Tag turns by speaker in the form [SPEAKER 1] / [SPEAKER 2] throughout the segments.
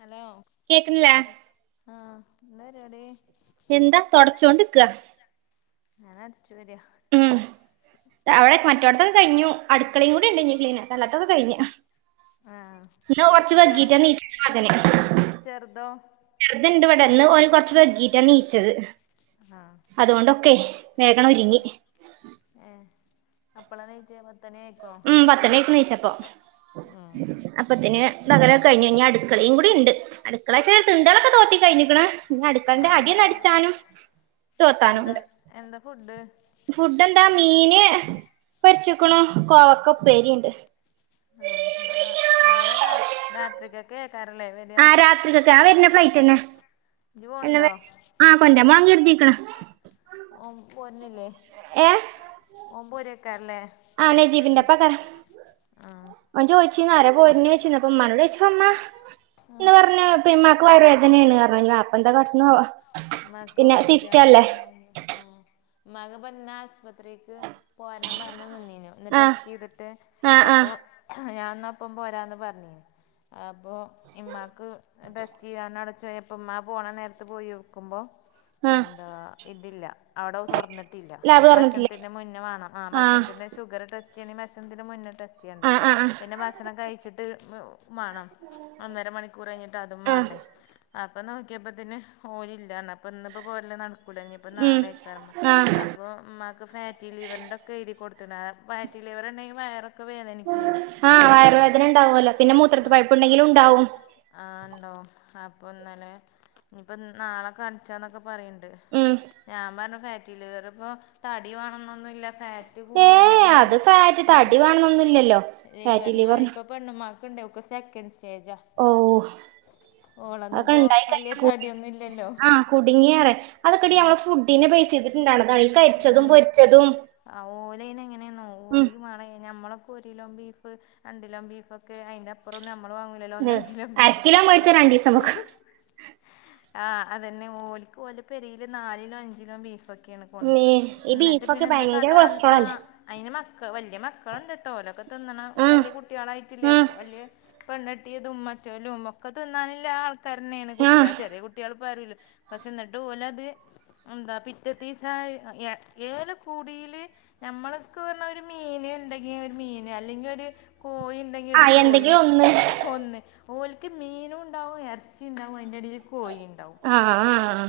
[SPEAKER 1] Hello
[SPEAKER 2] കേക്കുന്നില്ലേ
[SPEAKER 1] ആഹ് എന്താപരിപടി.
[SPEAKER 2] എന്താ തോടച്ചുകൊണ്ട്ക്ക.
[SPEAKER 1] ഞാൻ അടിച്ച് രാ.
[SPEAKER 2] ഉം അവിടെ മറ്റൊടത്തൊക്കെ കഴിഞ്ഞു അടുക്കളയും കൂടി ഉണ്ട് ഇനി ക്ലീനക്കാൻ അല്ലാതാക്കേ കഴിഞ്ഞ്.
[SPEAKER 1] ആഹ്
[SPEAKER 2] ഇന്ന് കുറച്ച്
[SPEAKER 1] കുട്ടികള്
[SPEAKER 2] വകിട്ടാ നീച്ചത് മകൻ.
[SPEAKER 1] ചെറുതോ
[SPEAKER 2] ചെറുതിണ്ടിവിടെ ഇന്ന് ഓൻ കൊറച്ച് വെകിട്ടാ നീച്ചത്
[SPEAKER 1] ആഹ്
[SPEAKER 2] അതുകൊണ്ടൊക്കെ വേഗം ണ്ട് ഒരുങ്ങി
[SPEAKER 1] ഏഹ് അപ്പള നിച്ചേ പത്തണിയായി
[SPEAKER 2] ഉം പത്തണിയിക്ക് നിച്ചപ്പം
[SPEAKER 1] ആഹ്
[SPEAKER 2] അപ്പത്തിന് തകലൊക്കെ കഴിഞ്ഞ് ഇനി അടുക്കളേം കൂടിണ്ട് അടുക്കള ചാ ത്തി ണ്ടളൊക്കെ തോത്തി കഴിഞ്ഞിക്കണ ന്നി അടുക്കളന്റെ അടിയൊന്ന് അടിച്ചാനും
[SPEAKER 1] എന്താ
[SPEAKER 2] തോത്താനുംഇണ്ട്
[SPEAKER 1] എന്താ ഫുഡ്
[SPEAKER 2] ഫുഡ് എന്താ മീന് പൊരിച്ചക്കണു കോവക്ക ഉപ്പേരി ഇണ്ട്
[SPEAKER 1] ആഹ് നാളെ രാത്രിക്കൊക്കെ കരം വരാ
[SPEAKER 2] ദാ വരുന്ന ഫ്ലൈറ്റ് തന്നെ
[SPEAKER 1] ജു പോണ്ടോ
[SPEAKER 2] ആഹ കൊന്റപോവണം കെരുതിക്ണ്
[SPEAKER 1] ഓം പോര്ന്നില്ലേ
[SPEAKER 2] ഏഹ്
[SPEAKER 1] ഓം പൊരെക്കാല്ലേ
[SPEAKER 2] ആഹ് നെജീബിന്റെപ്പക്ക
[SPEAKER 1] ആഹ്
[SPEAKER 2] ഓൻ ചോച്ചിന്ന് ആരാ പോരിന് ചോച്ചിന്ന് അപ്പ ഉമ്മാനോട് ചോച്ചപ്പോ ഉമ്മ
[SPEAKER 1] ആഹ്
[SPEAKER 2] എന്ന് പറഞ്ഞ് പി ഉമ്മക്ക് വയറേദനയാണറഞ്ഞു അപ്പ എന്താ കാട്ടണെ ആവോ
[SPEAKER 1] ഉമ്മാക്ക് വജ്ജ ആഹ് ഉമ്മാക്ക്പ്പോന്ന് ആസ്പത്രിക്ക് പോരണം പറഞ്ഞ് നിന്നീനു.. ഇന്ന്
[SPEAKER 2] ആഹ്
[SPEAKER 1] ടെസ്റ്റ് ചെയ്തിട്ട്
[SPEAKER 2] ആഹ്
[SPEAKER 1] അപ്പൊ
[SPEAKER 2] ആഹ്
[SPEAKER 1] ഞാൻ എന്ന അപ്പം പോരാന്ന് പറഞ്ഞിന്ന് അപ്പോൾ ഇമ്മാക്ക് ടേസ്റ്റ് ചെയ്യാന്ന് അടച്ചെയാപ്പോൾ ഉമ്മാ പോകണ നേരത്ത് പോയി ക്കുമ്പോ
[SPEAKER 2] ആഹ്
[SPEAKER 1] എന്താ ഇതില്ല അവിടെ തുറന്നി ട്ടില്ല
[SPEAKER 2] ലാബ് തൊറന്നിട്ടില്ലേ
[SPEAKER 1] ഭക്ഷത്തിന്റെ മുന്നേ വേണം ആഹ് ഭക്ഷത്തിന്റെ ഷുഗർ ടെസ്റ്റ് ചെയ്യണ ഭക്ഷത്തിന്റെ മുന്നേ ടെസ്റ്റ് ചെയ്യണ്ടേ
[SPEAKER 2] ആഹ് ആഹ് ആഹ്
[SPEAKER 1] പിന്നെ ഭക്ഷണം കഴിച്ചിട്ട് മാണം.. ഒന്നര മണിക്കൂർ കഴിഞ്ഞിട്ട് അതും
[SPEAKER 2] ആഹ്
[SPEAKER 1] മാണ്ടേ അപ്പൊ നോക്കിയപ്പോത്തിന് ഓലില്ലാറഞ്ഞു അപ്പ ഇന്നിപ്പോ പോരല് നടക്കൂല ഇനിപ്പോ
[SPEAKER 2] ഉം
[SPEAKER 1] നാളയ്ക്കാരം അ
[SPEAKER 2] ആഹ്
[SPEAKER 1] അപ്പോ ഉമ്മക്ക് ഫാറ്റി ലിവറിന്റൊക്കെ എയ്തി കൊടുത്തിന്.. ഫാറ്റി ലിവർ ഉണ്ടെങ്കിൽ വയർ
[SPEAKER 2] ആഹ് വയറുവേദന ഉണ്ടാവുവല്ലോ.. പിന്നെ മൂത്രത്തി പഴുപ്പ് ഉണ്ടെങ്കിലും ഉണ്ടാവും
[SPEAKER 1] ആഹ് ഉണ്ടവും.. അപ്പോ ഇന്നലെ അപ്പൊ നാള കാണിച്ചാന്നൊക്കെ പറയണ്ട്..
[SPEAKER 2] ഉം
[SPEAKER 1] ഞാൻ പറഞ്ഞ് ഫാ റ്റി ലിവർ ഇപ്പൊ തടി വേണോന്നൊന്നുവില്ല ഫാറ്റ് കൂടിയാണ്ട്
[SPEAKER 2] ഏഹ്
[SPEAKER 1] പിന്നെ
[SPEAKER 2] അത് ഫാറ്റ് തടി വേണന്നൊന്നുല്ലല്ലോ ഫാറ്റി
[SPEAKER 1] ലിവെറിന്
[SPEAKER 2] ലിവറിന്
[SPEAKER 1] ഇപ്പോ പെണ്ണുമ്മാക്കുണ്ട്.. ഓക്ക് സെക്കൻഡ് സ്റ്റേജാ
[SPEAKER 2] ഓഹ്
[SPEAKER 1] ഓളൊന്നും ഇപ്പോൾ
[SPEAKER 2] അതൊക്കെണ്ടായി
[SPEAKER 1] വലിയ
[SPEAKER 2] കഴിഞ്ഞ..
[SPEAKER 1] തടിയൊന്നും ഇല്ലല്ലോ
[SPEAKER 2] ആഹ്.. കുടുങ്ങിയറയാ.. അതൊക്കെടി നമ്മള ഫുഡിനെ ബേസ് ചെയ്തിട്ടുണ്ടാണതാണ്.. ഈ കരിച്ചതും പൊരിച്ചതും
[SPEAKER 1] ആഹ് ഓലയ്ന് എങ്ങനെയെന്നോ..
[SPEAKER 2] ഉം
[SPEAKER 1] ഓല്ക്ക് മേണം ഞമ്മളക്കൊ ഒരിലോ ബീഫ്‌ രണ്ട് കിലോ ബീഫൊക്കെ അയിന്റെ അപ്പുറം ഒന്നും നമ്മള് വാങ്ങൂലല്ലോ ഒന്നര കിലോ ബീഫ്‌
[SPEAKER 2] അരക്കിലോ മേടിച്ചാ
[SPEAKER 1] ഓഹ്
[SPEAKER 2] രണ്ടീസം വെക്കും
[SPEAKER 1] ആഹ് അതന്നെ ഓല്ക്ക് ഓലെ പെരെല് നാലീലോ അഞ്ചിലോ ബീഫൊക്കെ ക്കെയാണ്
[SPEAKER 2] മേ
[SPEAKER 1] കൊണ്ടരാ
[SPEAKER 2] ഈ
[SPEAKER 1] എന്നിട്ട് പിന്നെ
[SPEAKER 2] ബീഫൊക്കെ
[SPEAKER 1] എന്താ
[SPEAKER 2] ഭയങ്കര
[SPEAKER 1] കാട്ടാ
[SPEAKER 2] കൊളസ്ട്രോൾ അല്ലേ
[SPEAKER 1] ആഹ് അയിന് മക്ക വല്യ മക്കളുണ്ട് കേട്ടോ.. ഓലൊക്കെ തിന്നണ
[SPEAKER 2] ആഹ്
[SPEAKER 1] വല്യ കുട്ടികളായിട്ടില്ലേ...
[SPEAKER 2] ആഹ്
[SPEAKER 1] ഒക്കെ വല്യ പെണ്ണട്ടിയതും മറ്റൊലും ഒക്കെ തിന്നാനില്ല ആൾക്കാരെന്നെയാണ് കുട്ടികൾ
[SPEAKER 2] ആഹ്
[SPEAKER 1] ചെറിയ കുട്ടികൾ [unintelligible] പക്ഷെ എന്നിട്ട് ഓല് അത് എന്താ പിറ്റത്തീസ ഏഹ് ഏല് കൂടില് ഞമ്മളൊക്കെ വന്ന ഒരു മീൻ ഇണ്ടെങ്കി ഒരു മീന്.. അല്ലെങ്കിൽ ഒരു കോയി ഇണ്ടെങ്കി ഒരു
[SPEAKER 2] ആഹ്
[SPEAKER 1] കോയി
[SPEAKER 2] എന്തെങ്കിലും ഒന്ന്
[SPEAKER 1] ഒന്ന് ഓല്ക്ക് മീനുണ്ടാവും.. ഇറച്ചിണ്ടാവും.. അതിന്റെടയിൽ കോയി ഉണ്ടാവും
[SPEAKER 2] ആഹ് ആഹ്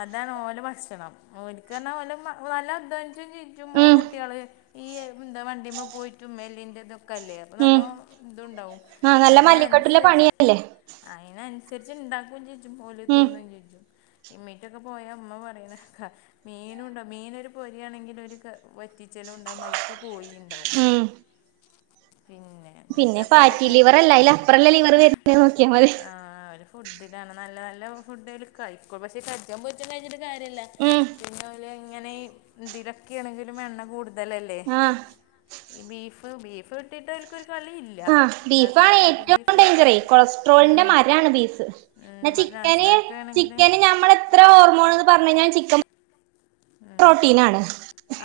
[SPEAKER 1] അതാണ് ഓലെ ഭക്ഷണം.. ഓൽക്കറഞ്ഞാൽ ഓല നല്ല അധ്വാനിച്ചും ജീയിച്ചും ഓ
[SPEAKER 2] ഉം
[SPEAKER 1] കുട്ടികള് ഈ എന്താ വണ്ടിയമ്മ പോയിട്ടും എല്ലിന്റെ ഇതൊക്ക അല്ലേ അപ്പൊ
[SPEAKER 2] ഉം
[SPEAKER 1] നല്ലോ ഇതുണ്ടാവും
[SPEAKER 2] ആഹ്.. നല്ല മല്ലിക്കെട്ടിലെ പണിയല്ലേ
[SPEAKER 1] അയിനനുസരിച്ച് ഇണ്ടാക്കും ചെയ്യും.. ഓല്
[SPEAKER 2] ഉം
[SPEAKER 1] തിന്നേം ചെയ്യും.. ഇമ്മീറ്റൊക്കെ പോയ ഇമ്മ പറയുന്നെക്ക മീനുണ്ടാവും.. മീനൊരു പൊരിയാണെങ്കിൽ ഒരു വറ്റിച്ചലും ഉണ്ടാകും.. അയിൽക്ക് കോഴിണ്ടാവും
[SPEAKER 2] ഉം..
[SPEAKER 1] പിന്നെ
[SPEAKER 2] പിന്നെ
[SPEAKER 1] എന്നിട്ടപ്പം അത്
[SPEAKER 2] ഫാറ്റി ലിവർ
[SPEAKER 1] ഫേ
[SPEAKER 2] അല്ല.. അയിൽ അപ്പറല്ല ലിവർ വരുന്ന നോക്കിയാൽ മതി
[SPEAKER 1] ആഹ് ഓല് ഫുഡിലാണ് നല്ല നല്ല ഫുഡ്ല്ലേ കഴിക്കൂ. പക്ഷെ കരിച്ചേ പൊരിച്ചേം കഴിച്ചിട്ട് കാര്യല്ല
[SPEAKER 2] ഉം
[SPEAKER 1] പിന്നെ ഓല് ഇങ്ങനെ ഇതിലൊക്കെയാണെങ്കിലും എണ്ണ കൂടുതലല്ലേ
[SPEAKER 2] ആഹ്
[SPEAKER 1] ഈ ബീഫ് ബീഫ് വിട്ടിട്ട് ഓല്ക്കൊരു കളി ഇല്ല
[SPEAKER 2] ആഹ്.. ബീഫ് ആണ്
[SPEAKER 1] നാസിറാക്കാക്ക്
[SPEAKER 2] ഏറ്റവും
[SPEAKER 1] ബീഫേ
[SPEAKER 2] ഡേഞ്ചറേ..
[SPEAKER 1] പറ്റൂ
[SPEAKER 2] കൊളസ്ട്രോളിന്റെ
[SPEAKER 1] ഉം
[SPEAKER 2] മരാണ് ബീഫ് എന്ന
[SPEAKER 1] ഉം
[SPEAKER 2] ചിക്കന്..
[SPEAKER 1] നാസിറാക്കാണെങ്കിൽ
[SPEAKER 2] ചിക്കന് ഞമ്മൾ എത്ര ഹോർമോണന്ന് പറഞ്ഞു കഴിഞ്ഞാലും ചിക്കൻ പ്രോട്ടീനാണ്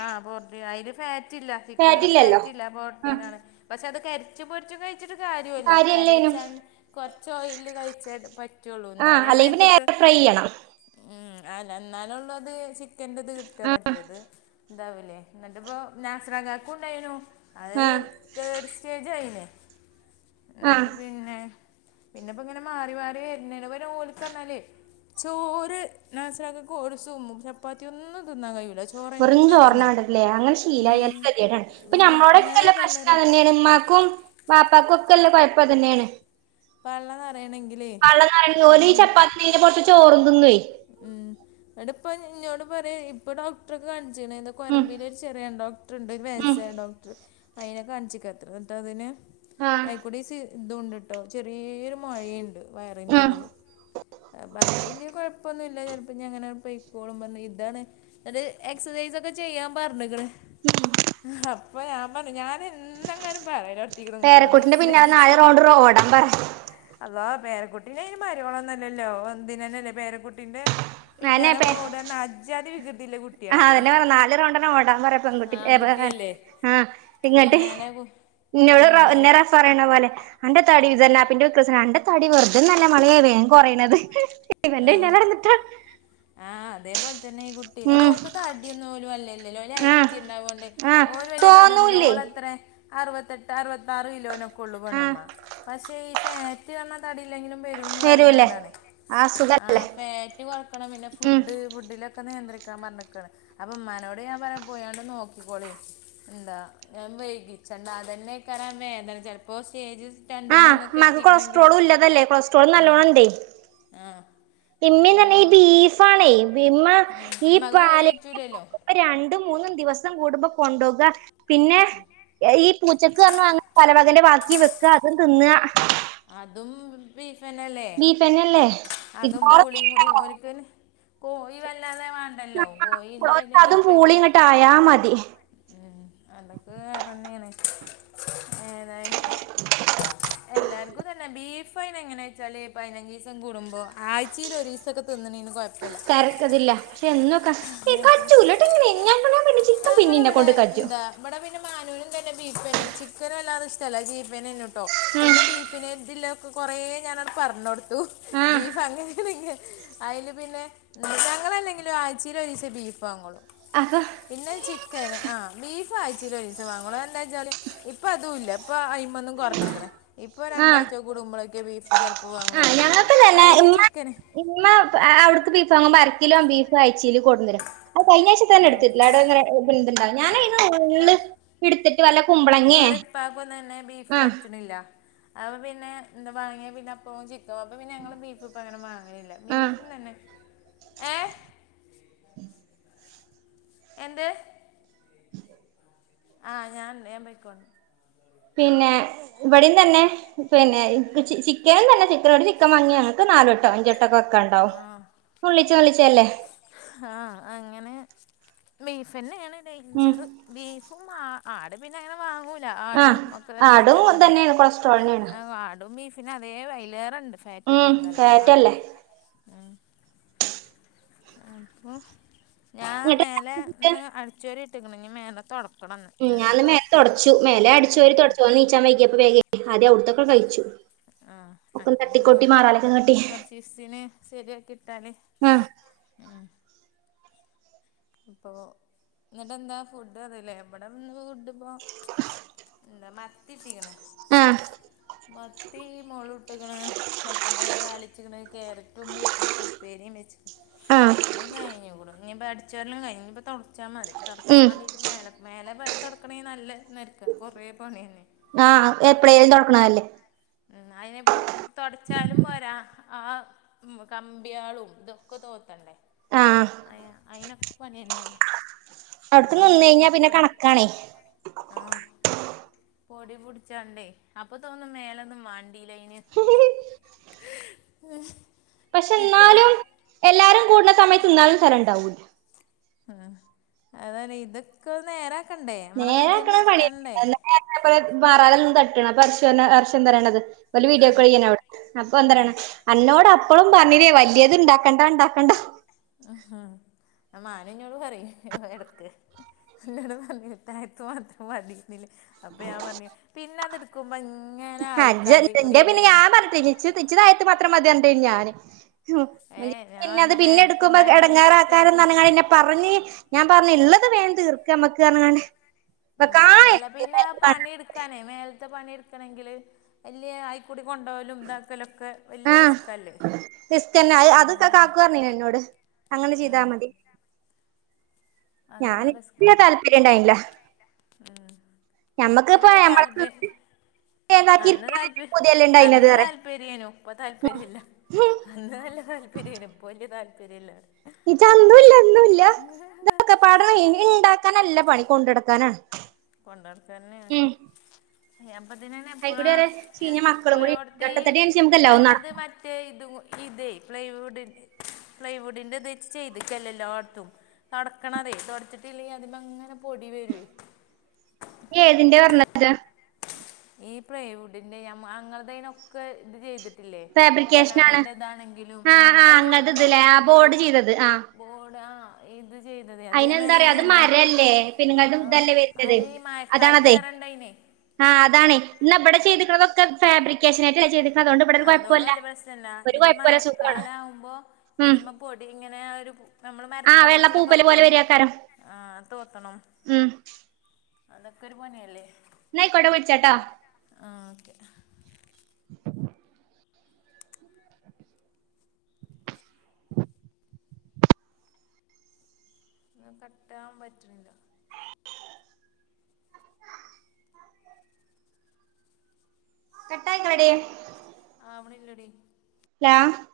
[SPEAKER 1] ആ... പോർടീന... അയിൽ ഫാറ്റ് ഇല്ല.. ചിക്കനിൽ
[SPEAKER 2] ഫാറ്റില്ലല്ലോ
[SPEAKER 1] ഫാറ്റില്ല.. അത്
[SPEAKER 2] ആഹ്
[SPEAKER 1] പ്രോട്ടീനണ്.. പക്ഷെ അത് കരിച്ച് പൊരിച്ചും കഴിച്ചി ട്ട് കാര്യുല്ല...
[SPEAKER 2] കാര്യല്ലേനും
[SPEAKER 1] കാര്യവെച്ചാൽ കൊറച്ച് ഓയില് കഴിച്ചേ പറ്റുള്ളൂ
[SPEAKER 2] ആഹ്
[SPEAKER 1] എന്നാലേ
[SPEAKER 2] അല്ലെങ്കി പിന്നെ
[SPEAKER 1] മേതേക്ക്
[SPEAKER 2] എയർ ചെയ്യണം
[SPEAKER 1] ഉം അ എന്നാലുള്ളൂ അത് ചിക്കന്റെ ഇത് കിട്ടാ മറ്റേത് ഇണ്ടാവൂലേ എന്നിട്ട് ഇപ്പ നാസറകാക്കക്ക് ഉണ്ടായിനു അത്
[SPEAKER 2] ആഹ്
[SPEAKER 1] തേഡ് സ്റ്റേജയിനെ
[SPEAKER 2] ആഹ്
[SPEAKER 1] എന്നിട്ട് പിന്നെ പിന്നെപ്പ ഇങ്ങനെ മാറി മാറി വരുന്ന് പിന്നെ ഓലിക്കറഞ്ഞാലേ ചോറ് നാസിറാക്കക്ക് ഒരു സും ചപ്പാത്തി ഒന്നും തിന്നാൻ കഴിയൂല ചോറ്
[SPEAKER 2] വെറും
[SPEAKER 1] തന്നെ തിന്നണം
[SPEAKER 2] ചോർന്നവേണ്ടല്ലേ അങ്ങനെ ശീലായല്
[SPEAKER 1] ഉം,
[SPEAKER 2] ഗതികേടാണ് ഇപ്പ
[SPEAKER 1] ഉം, എന്നാലേ
[SPEAKER 2] നമ്മളോടൊക്കെല്ല പ്രശ്നം
[SPEAKER 1] പള്ളറ്
[SPEAKER 2] അത് തന്നെയാണ് മ്മാക്ക് ക്കും വാപ്പാക്കും ഒക്കെല്ല കുഴപ്പം ഇത് തന്നെയാണ്
[SPEAKER 1] പള്ളനറയണെങ്കിലേ ഓ
[SPEAKER 2] അയിന്റെ പൊറത്ത് ചോറും തിന്നുവേ
[SPEAKER 1] ഉം അന്നിട്ടിപ്പാ എന്നോട് പറയാ ഇപ്പൊ ഡോ ഡോക്ടർ കാണിച്ചക്ണ്
[SPEAKER 2] ഉം
[SPEAKER 1] കൊറമ്പിലെ ഒരു ചെറിയാൻ ഡോക്ടറുണ്ട് ഒരു
[SPEAKER 2] ഉം
[SPEAKER 1] വയസായ ഡോക്ടർ അതിനെ കാണിച്ചിക്കത്ര എന്നിട്ട് അതിന്
[SPEAKER 2] ആഹ്
[SPEAKER 1] ആയിക്കൂടി സി ഇതുണ്ടിട്ടോ ചെറിയൊരു മൊയേയുണ്ട് വയറിന്റെ
[SPEAKER 2] ആഹ്
[SPEAKER 1] ഉള്ളില് അപ്പൊ അത് വലിയ കുഴപ്പ ന്നുല്ല ചിലപ്പോ ഇഞ്ഞ് അങ്ങനെ പോയ്‌ക്കോളും പറഞ്ഞ് ഇതാണ് അന്നിട്ട് എക്സസൈസൊക്കെ ചെയ്യാൻ പറഞ്ഞെക്ക്ണ് അപ്പൊ ഞാൻ പറഞ്ഞു ഞാന് എന്നെങ്ങാനും പറയലോട ഇത്ങ്ങളോടെ
[SPEAKER 2] പേരക്കുട്ടിന്റെ പിന്നാലെ
[SPEAKER 1] എക്സസൈസ്
[SPEAKER 2] നാല്
[SPEAKER 1] ചെയ്യ്
[SPEAKER 2] റൗണ്ട് ഓടാൻ പറ
[SPEAKER 1] അല്ലാഹ് പേരക്കുട്ടീനെ ഇനി മരുവോളന്നുല്ലല്ലോ എന്തിനന്നെല്ലേ പേരക്കുട്ടീന്റെ
[SPEAKER 2] ഞാനെ
[SPEAKER 1] പിന്നൊലെ
[SPEAKER 2] പേ
[SPEAKER 1] ഓടണ അജ്ജാതി വികൃ തിള്ള
[SPEAKER 2] ആ
[SPEAKER 1] കുട്ടിയാണത്
[SPEAKER 2] അതന്നെ പറ നാല് റൗണ്ടന്നെ ഓടാൻ പറ
[SPEAKER 1] ആ
[SPEAKER 2] പെൺകുട്ടി ഏ
[SPEAKER 1] ആൺകുട്ടിയല്ലേ
[SPEAKER 2] ആഹ് ഇങ്ങട്ട്
[SPEAKER 1] പിന്നാലെ
[SPEAKER 2] ഇന്നോട് റ
[SPEAKER 1] പെണ്ണുമ്മേനെ
[SPEAKER 2] റഫപറയണ പോലെ അന്റെ തടി ഇതെല്ലപ്പന്റെ [unintelligible] അന്റെ തടി വെറുതെന്നല്ല മോളെയ വേം കുറയണത്
[SPEAKER 1] ആഹ് ആഹ് അതേ പോലെ തന്നെ ഈ കുട്ടി
[SPEAKER 2] ഉം
[SPEAKER 1] അയ്നോക്ക് തടിയൊന്നും വല്യ ഇല്ലല്ലോ
[SPEAKER 2] ആഹ്
[SPEAKER 1] ഹൈറ്റി ഉണ്ടാവുകൊണ്ട്
[SPEAKER 2] ആഹ്
[SPEAKER 1] ഓല് വല്യ തടിയൊന്നും
[SPEAKER 2] തോന്നൂല്ലേ
[SPEAKER 1] ഓൾ എത്ര അറുപത്തെട്ട് അറുപത്താറ് കിലോനൊക്കെ ഉള്ളു
[SPEAKER 2] ആഹ്
[SPEAKER 1] പണ്ണ്മ പക്ഷേ ഈ ഫാറ്റ്കാരണം തടിയില്ലെങ്കിലും വരുമെന്ന് പറയുന്നത്
[SPEAKER 2] വരൂലേ
[SPEAKER 1] അതാണ്
[SPEAKER 2] ആഹ് സുഖല്ലേ
[SPEAKER 1] ആഹ് ഫാറ്റ് കൊറക്കണം പിന്നെ
[SPEAKER 2] ഉം
[SPEAKER 1] ഫുഡ് ഫുഡില ക്കെ നിയന്ത്രിക്കാൻ പറഞ്ഞിക്കാണ് അപ്പൊ ഉമ്മാനോട് ഞാൻ പറ പോയണ്ട് നോക്കിക്കോളി എന്താ ഞാൻ വൈകിച്ചണ്ട അതന്നെക്കറൻ വേദന ചിലപ്പോ സ്റ്റേജസ് രണ്ട്
[SPEAKER 2] ആഹ്
[SPEAKER 1] മൂന്നൊക്കെ
[SPEAKER 2] ഉമ്മാക്ക്
[SPEAKER 1] എത്തിക്കണമെങ്കിൽ
[SPEAKER 2] കൊളസ്ട്രോളും ഇല്ലതല്ലേ കൊളസ്ട്രോൾ
[SPEAKER 1] ഉം ആഹ്
[SPEAKER 2] ഇമ്മന്ന് പറഞ്ഞ ഈ ബീഫാണെ ഇമ്മ ഈ
[SPEAKER 1] നമുക്ക് കോഴി
[SPEAKER 2] പാല
[SPEAKER 1] പറ്റൂലല്ലോ
[SPEAKER 2] രണ്ടും മൂന്നും ദിവസം കൂടുമ്പോ കൊണ്ടുകുവ പിന്നെ ഈ പൂച്ചക്ക് പറഞ്ഞു അങ്ങനേ പലവകന്റെ ബാക്കി വെക്ക അതും തിന്ന
[SPEAKER 1] അതും ബീഫനല്ലേ
[SPEAKER 2] ബീഫന്നെല്ലേ
[SPEAKER 1] അതും
[SPEAKER 2] ഇതാറെ
[SPEAKER 1] പൂളിയും കൂട ഒരിക്കന് കോയി വല്ലാതെ വേണ്ടല്ലോ കോയിന്റെ വലിയ
[SPEAKER 2] അതും
[SPEAKER 1] തൃപ്പില്ല
[SPEAKER 2] പൂളി ഇങ്ങോട്ട് ആയാ മതി
[SPEAKER 1] ഉം അതൊക്കെ വേറെന്നെയാണ് ഏതായാലും അ എല്ലാർ അത് തന്നെ ബീഫൈന് എങ്ങനെയ വെച്ചാല് പൈനഞ്ചിസം കൂടുമ്പോൾ ആഴ്ചയിൽ ഒരു ദീസൊക്കെ തിന്നണന് കുഴപ്പമില്ല
[SPEAKER 2] വരക്കല്ല പക്ഷെ എന്നൊക്ക
[SPEAKER 1] ഞാൻ പോ-
[SPEAKER 2] ഏക്കചുലാട്ടോ
[SPEAKER 1] ഞാൻ-
[SPEAKER 2] ഇങ്ങനെ പിന്നെ ചിക്കൻ പിന്നെ എന്നെ കൊണ്ട് കജ്ജും
[SPEAKER 1] ഇബടെ പിന്നെ മാനൂനും തന്നെ ബീഫന്നെ ചിക്കനല്ലാതെ ഇഷ്ടല്ല ബീഫന്നെന്നും കേട്ടോ പിന്നെ ബീഫിനെതിലൊക്കെ കൊറേ ഞാനങ്ങട് പറഞ്ഞ് കൊടുത്തു
[SPEAKER 2] ആ
[SPEAKER 1] ബീഫ് അങ്ങനെങ്ക അയില് പിന്നെ ഞങ്ങളല്ലെങ്കിലും ആയ് ച്ചിലൊരീസ ബീഫ് വാങ്ങോളൂ
[SPEAKER 2] അപ്പോ
[SPEAKER 1] പിന്നെ ചിക്കൻ ആഹ് ബീഫ് അയ്ചേലൊരീസവാങ്ങള്ളൂ അതെന്താച്ചാല് ഇപ്പൊ അതും ഇല്ല ഇപ്പൊ അയിമ്മേന്നും കുറഞ്ഞിക്കണ് ഇപ്പോ
[SPEAKER 2] ആ
[SPEAKER 1] രണ്ടാഴ്ച കൂടുമ്പോലൊക്കെ ബീഫ് ചെലപ്പോ
[SPEAKER 2] ആഹ്
[SPEAKER 1] വാങ്ങുഒള്ളൂ.
[SPEAKER 2] ഞങ്ങൾക്ക് തന്നെ
[SPEAKER 1] അല്ലെങ്കിൽ
[SPEAKER 2] ഇമ്മ
[SPEAKER 1] ചിക്കന്
[SPEAKER 2] ഇമ്മ അവിട്ക്ക്‌ ബീഫാങ്ങുമ്പോ അരക്കിലോ ബീ ആയ്ച്ചീല് കൊട്‌ന്നര അഹ് കയ്ഞ്ഞ ആഴ്ച്ചതന്നെ എട്ത്തിട്ടില്ല. അവ്ടെ ങ്ങനെ ബുന്ണ്ടാക ഞാനയ്ന്
[SPEAKER 1] ഇപ്പ
[SPEAKER 2] കുമ്പളങ്ങേ
[SPEAKER 1] ഇവടെ ഇപ്പാക്കും തന്നെ ബീഫ്
[SPEAKER 2] ആഹ്
[SPEAKER 1] പറ്റ്ണ്ല്ല. അപ്പ പിന്നെ എന്താ വാങ്ങിയ പിന്നെ അപ്പോ ചി [unintelligible] അപ്പ പിന്ന ഞങ്ങള് ബീഫ് ഇപ്പങ്ങനെ മാങ്ങ്ണില്ല,
[SPEAKER 2] ആഹ്
[SPEAKER 1] ബീഫും തന്നെ ഏ എന്ത് ആ ഞാൻണ്ട് ഞാപൊയ്ക്കോണ്ട്.
[SPEAKER 2] പിന്നെ ഇവടിം തന്നെ പിന്നെ ചി ചിക്കനും തന്നെ ചിക്കനോട് ചിക്കൻ മാങ്ങിയാ ഞങ്ങക്ക് നാലട്ടോ അഞ്ച ട്ടൊക്കെ വെക്കാണ്ടാവും. നുള്ളിച്ചേ നുള്ളിച്ചേയല്ലേ.
[SPEAKER 1] ആഹ് അങ്ങനെ ബീഫന്നെയാണ്
[SPEAKER 2] ഉം
[SPEAKER 1] ഡൈഞ്ചറ്. ബീഫും ആ ആട് പിന്നെ അങ്ങനെ വാങ്ങൂ ല്ല.
[SPEAKER 2] ആഹ്
[SPEAKER 1] ആടും ഒക്കെ
[SPEAKER 2] ആടും
[SPEAKER 1] ഡേഞ്ചർ തന്നെ.
[SPEAKER 2] തന്നെയാണ് കൊളസ്ട്രോളിനാണ്
[SPEAKER 1] ആടും ബീഫിനും അതേ വയ്ലേറണ്ട്.
[SPEAKER 2] ഉം ഫേറ്റല്ലേ
[SPEAKER 1] ഉം ഉം ഞാൻ
[SPEAKER 2] എന്നിട്ട്
[SPEAKER 1] മേലെന്ന് അട്ചേരിട്ട്ക്ക്ണ്. ഇഞ്ഞ് മേലെ തൊട്ക്ക
[SPEAKER 2] ഉം ഞാനിന്ന് മേലെ തൊട്ച്ചു, മേലെ അട്ച്ചു വാരി തൊട്ച്ചു ഓൻ നീച്ചാൻ വൈകിയപ്പോ വേഗേ ആദ്യം ഔട് ത്തൊ ക്കെ കഴ്ച്ചു,
[SPEAKER 1] ആഹ്
[SPEAKER 2] ഒക്കെന്ന്
[SPEAKER 1] അതിനിപ്പോ
[SPEAKER 2] തട്ടികൊട്ടി മാറാലക്കെതട്ടി
[SPEAKER 1] [unintelligible] ശരിയാക്കി ഇട്ടാല്
[SPEAKER 2] ആഹ്
[SPEAKER 1] ഉം അപ്പൊ ന്നട്ട് എന്താ ഫുഡ് അത് ല്ലേ ഇബടെന്ന് ഫുഡ് ഇപ്പോ
[SPEAKER 2] [inaudible]
[SPEAKER 1] എന്താ മത്തിട്ടിക്ക്ണ്
[SPEAKER 2] ആഹ്
[SPEAKER 1] മ ത്തി മൊളും ഇട്ട്ക്ക്ണ്, മത്തന്റല താളിച്ചിക്ക്ണ്, ക്യാരറ്റും ബീട്രൂട്ടും ഉപ്പേരിയും വെച്ച്ക്ക്
[SPEAKER 2] ആഹ്
[SPEAKER 1] [unintelligible] അത് കഴ്ഞ്ഞ്ക്ക്ണ് ഇനിപ്പ അട് അട്ച്ചേരലും കഴ്ഞ്ഞ്ക്ക്ണ് ഇനി ഇപ്പോ തൊട്ച്ചാ മതി, തൊട്ക്കാ
[SPEAKER 2] ഉം
[SPEAKER 1] മാണ്ടീട്ട് മേല മേലെപ്പ തൊട്ക്കണങ്കി നല്ല നെ ർക്ക കൊറേ പണിയണെ
[SPEAKER 2] ആഹ് എപ്പളേലും തൊട്ക്ക്‌ണല്ലേ.
[SPEAKER 1] ഉം അയിനിപ്പോ തൊട്ച്ചാലും പോരാ ആ ഉം കമ്പിയാളും ഇതൊക്കെ തോത്തണ്ടേ?
[SPEAKER 2] ആഹ്
[SPEAKER 1] അ അയ്നൊക്കെ പ്പണിയനല്ലേ
[SPEAKER 2] അവ്ട്ക്ക്‌ നിന്നയ്ഞ്ഞാ പിന്നെ കണക്കാണേ
[SPEAKER 1] ആ പൊടിപുട്ച്ചാണ്ടേ അപ്പൊ തോന്നും മേല ന്നും മാണ്ടീലേനീ
[SPEAKER 2] പക്ഷെ ന്നാലും എല്ലാരും കൂടുന്ന സമയത്ത്ന്നാലും സ്ഥലം ഉണ്ടാവുല്ല
[SPEAKER 1] ഉം അതല്ലെ ഇതൊക്കെ നേരാക്കണ്ടേ നമ്മളെ കജ്ജെന്നെ എത്തണ്ടേ
[SPEAKER 2] അതു പോലെ മാറാല ങ്ങനെ തട്ട്നെ അപ്പോ അർഷു പർന്നു അർഷുന്ത പറിണത് ഓല് വീഡിയോ കോൾ ചെയ്യ [unintelligible] അപ്പൊ എന്തറിണ് അന്നോട് അപ്പളും പർഞ്ഞില്ലേ വലിയ ഇത് ഇണ്ടാക്കണ്ട ഇണ്ടാക്കണ്ട
[SPEAKER 1] ഹ ഹ ആ മാനു ഇന്നോട് പറയേ എടക്ക്, നി ന്നോട് പർഞ്ഞില്ലെ തായ്ത്ത് മാത്രം മതി [unintelligible] അപ്പൊ ഞാൻ പർഞ്ഞ് പിന്നെ അത്ട്ക്കുമ്പോ ഇങ്ങനെ ആയിക്കൂടി മേലെ
[SPEAKER 2] ച് ഇച്ച് തായത്ത് മാത്രം മതിയർന്നിണ്ടേനി ഞാന് [unintelligible]
[SPEAKER 1] ഏ ഞാൻ
[SPEAKER 2] പിന്നെ അത്
[SPEAKER 1] പറഞ്ഞു
[SPEAKER 2] പിന്നെ എട്ക്കുമ്പോ
[SPEAKER 1] മേനക്കുണ്ടായാലും
[SPEAKER 2] എടങ്ങാറാക്കാരം
[SPEAKER 1] കുട്ടികൾക്ക്
[SPEAKER 2] ന്നർഞ്ഞ്കാണ്ട് ഇന്നെ പർഞ്ഞ് ഞാൻ പർഞ്ഞ് ഇള്ളത് വേഗം തീർക്കമ്മക്ക് പർഞ്ഞ്ക്കാണ്ട് [unintelligible]
[SPEAKER 1] ക്കാനെ മേലത്തെ പണി ഇട്ക്കണങ്കില് വല്യ അയ് കൂടി കൊണ്ടോകലും ഇതാക്കലും ഒക്കെ വലിയ
[SPEAKER 2] ആഹ്
[SPEAKER 1] റിസ്ക്കല്ലേ,
[SPEAKER 2] റിസ്ക്കെന്നെ അത്
[SPEAKER 1] അങ്ങന
[SPEAKER 2] അത് കാക്കു പറഞ്ഞീനി എന്നോട്
[SPEAKER 1] [unintelligible]
[SPEAKER 2] അങ്ങനെ ചെയ്താ മതി
[SPEAKER 1] അങ്ങനെ
[SPEAKER 2] ഞാന് [unintelligible] താല്പര്യം ഇണ്ടായിനില്ല.
[SPEAKER 1] ഉം ഇജ്ജ്
[SPEAKER 2] ഞമ്മക്കിപ്പ
[SPEAKER 1] പിന്നെ താല്പ
[SPEAKER 2] ഞമ്മളെ ഏതാക്കി
[SPEAKER 1] അന്ന്
[SPEAKER 2] ഇരിക്കാനല്ലേ
[SPEAKER 1] താല്പര്യം
[SPEAKER 2] പൂതിയല്ലേ ഇണ്ടായിനത്
[SPEAKER 1] അന്ന്
[SPEAKER 2] പറയാ
[SPEAKER 1] താല്പര്യനു ഇപ്പ താല്പര്യല്ല അന്ന് നല്ല താല്പര്യംമായി നു ഇപ്പ വലിപയ താല്പര്യം ഇല്ല.
[SPEAKER 2] ചന്തവുവില്ല ഒന്നുല്ല ഇക്കെ പാടന ഇനി ഉണ്ടാക്ക നല്ല പണി കൊണ്ടടക്കാനാണ്.
[SPEAKER 1] കൊണ്ട നടക്കന്നെയ
[SPEAKER 2] ഉം
[SPEAKER 1] അപ്പത്തിനെ
[SPEAKER 2] അയിക്കൂടി ഒരേ ചീഞ്ഞ മക്കളും കൂടി
[SPEAKER 1] എപ്പഴാഓരോരുത്ത
[SPEAKER 2] ഒട്ടത്തടിയടിച്ച് നമുക്ക് എല്ലാവും
[SPEAKER 1] ഞങ്ങളത്
[SPEAKER 2] നടക്കും
[SPEAKER 1] മറ്റ മറ്റേ ഇത് ഇതേ പ്ളൈവുഡി പ്ലളൈവുഡിന്റെ ഇത് ചെയ്തേക്കല്ലേ എല്ലാടത്തും. തുടക്കണതെ തുടച്ചിട്ടില്ലെങ്കിൽ അതി അങ്ങനെ പൊടി വരുവേ.
[SPEAKER 2] ഏ ഏതിന്റെറെ പറഞ്ഞ
[SPEAKER 1] ഈ പ്രൈവുഡിന്റെ ഞ അങ്ങളുടെനൊക്കെ ഇത് ചെയ്തിട്ട്
[SPEAKER 2] ഫാബ്രിക്കേഷനാണ്
[SPEAKER 1] ജനാലിന്റെതാണെങ്കിലും ആ
[SPEAKER 2] ആഹ് ആഹ്
[SPEAKER 1] അല്ല
[SPEAKER 2] അങ്ങനത്തെ ഇതില്ലേ ആ
[SPEAKER 1] പ്ലൈവുഡ്
[SPEAKER 2] ബോർഡ് ചെയ്തത് ആഹ്
[SPEAKER 1] വോട ഇത് ചെയ്തത് അതനെ
[SPEAKER 2] അയിനെന്താ പറയാ അത്
[SPEAKER 1] ഈയല്ലോ
[SPEAKER 2] മരല്ലേ പിന്നെങ്ങത്
[SPEAKER 1] ആ
[SPEAKER 2] ഇതല്ലേ വരുന്നത്
[SPEAKER 1] അത് ഇ കാലത്ത്റെണ്ടായിനെ
[SPEAKER 2] ആ, അതാണ് ഇന്ന് ഇവിടെ ചെയ്തിന്നതൊക്കെ ഫാബ്രിക്കേഷനായിയിട്ട ചെയ്
[SPEAKER 1] അതൊണ്ട് വലിയ പ്രശ്നല്ലാ, ഇത്
[SPEAKER 2] കുഴപ്പല്ല സുഖാണ്
[SPEAKER 1] മഴക്കാല ആവുമ്പോ
[SPEAKER 2] ഉം
[SPEAKER 1] ഇതിമ്മ പൊടി ഇങ്ങനെ ഒരു നമ്മള്
[SPEAKER 2] ആഹ്
[SPEAKER 1] മരത്ത്മ്മേ
[SPEAKER 2] വെള്ള
[SPEAKER 1] കുടിച്ചണ
[SPEAKER 2] പൂപ്പല്
[SPEAKER 1] പോലെ തന്നെ
[SPEAKER 2] വരാക്കാരം
[SPEAKER 1] ആ തോത്തണം
[SPEAKER 2] ഉം
[SPEAKER 1] അതൊക്കരു പണി അല്ലേ
[SPEAKER 2] ഇന്ന ഇ [unintelligible]
[SPEAKER 1] ആ, ഓക്കെ
[SPEAKER 2] [unintelligible]
[SPEAKER 1] ഒന്നും കട്ടാൻ പറ്റുന്നില്ല
[SPEAKER 2] കട്ടായിങ്ങളുടെയ
[SPEAKER 1] ആ അവണ് ഇല്ലടി
[SPEAKER 2] [unintelligible]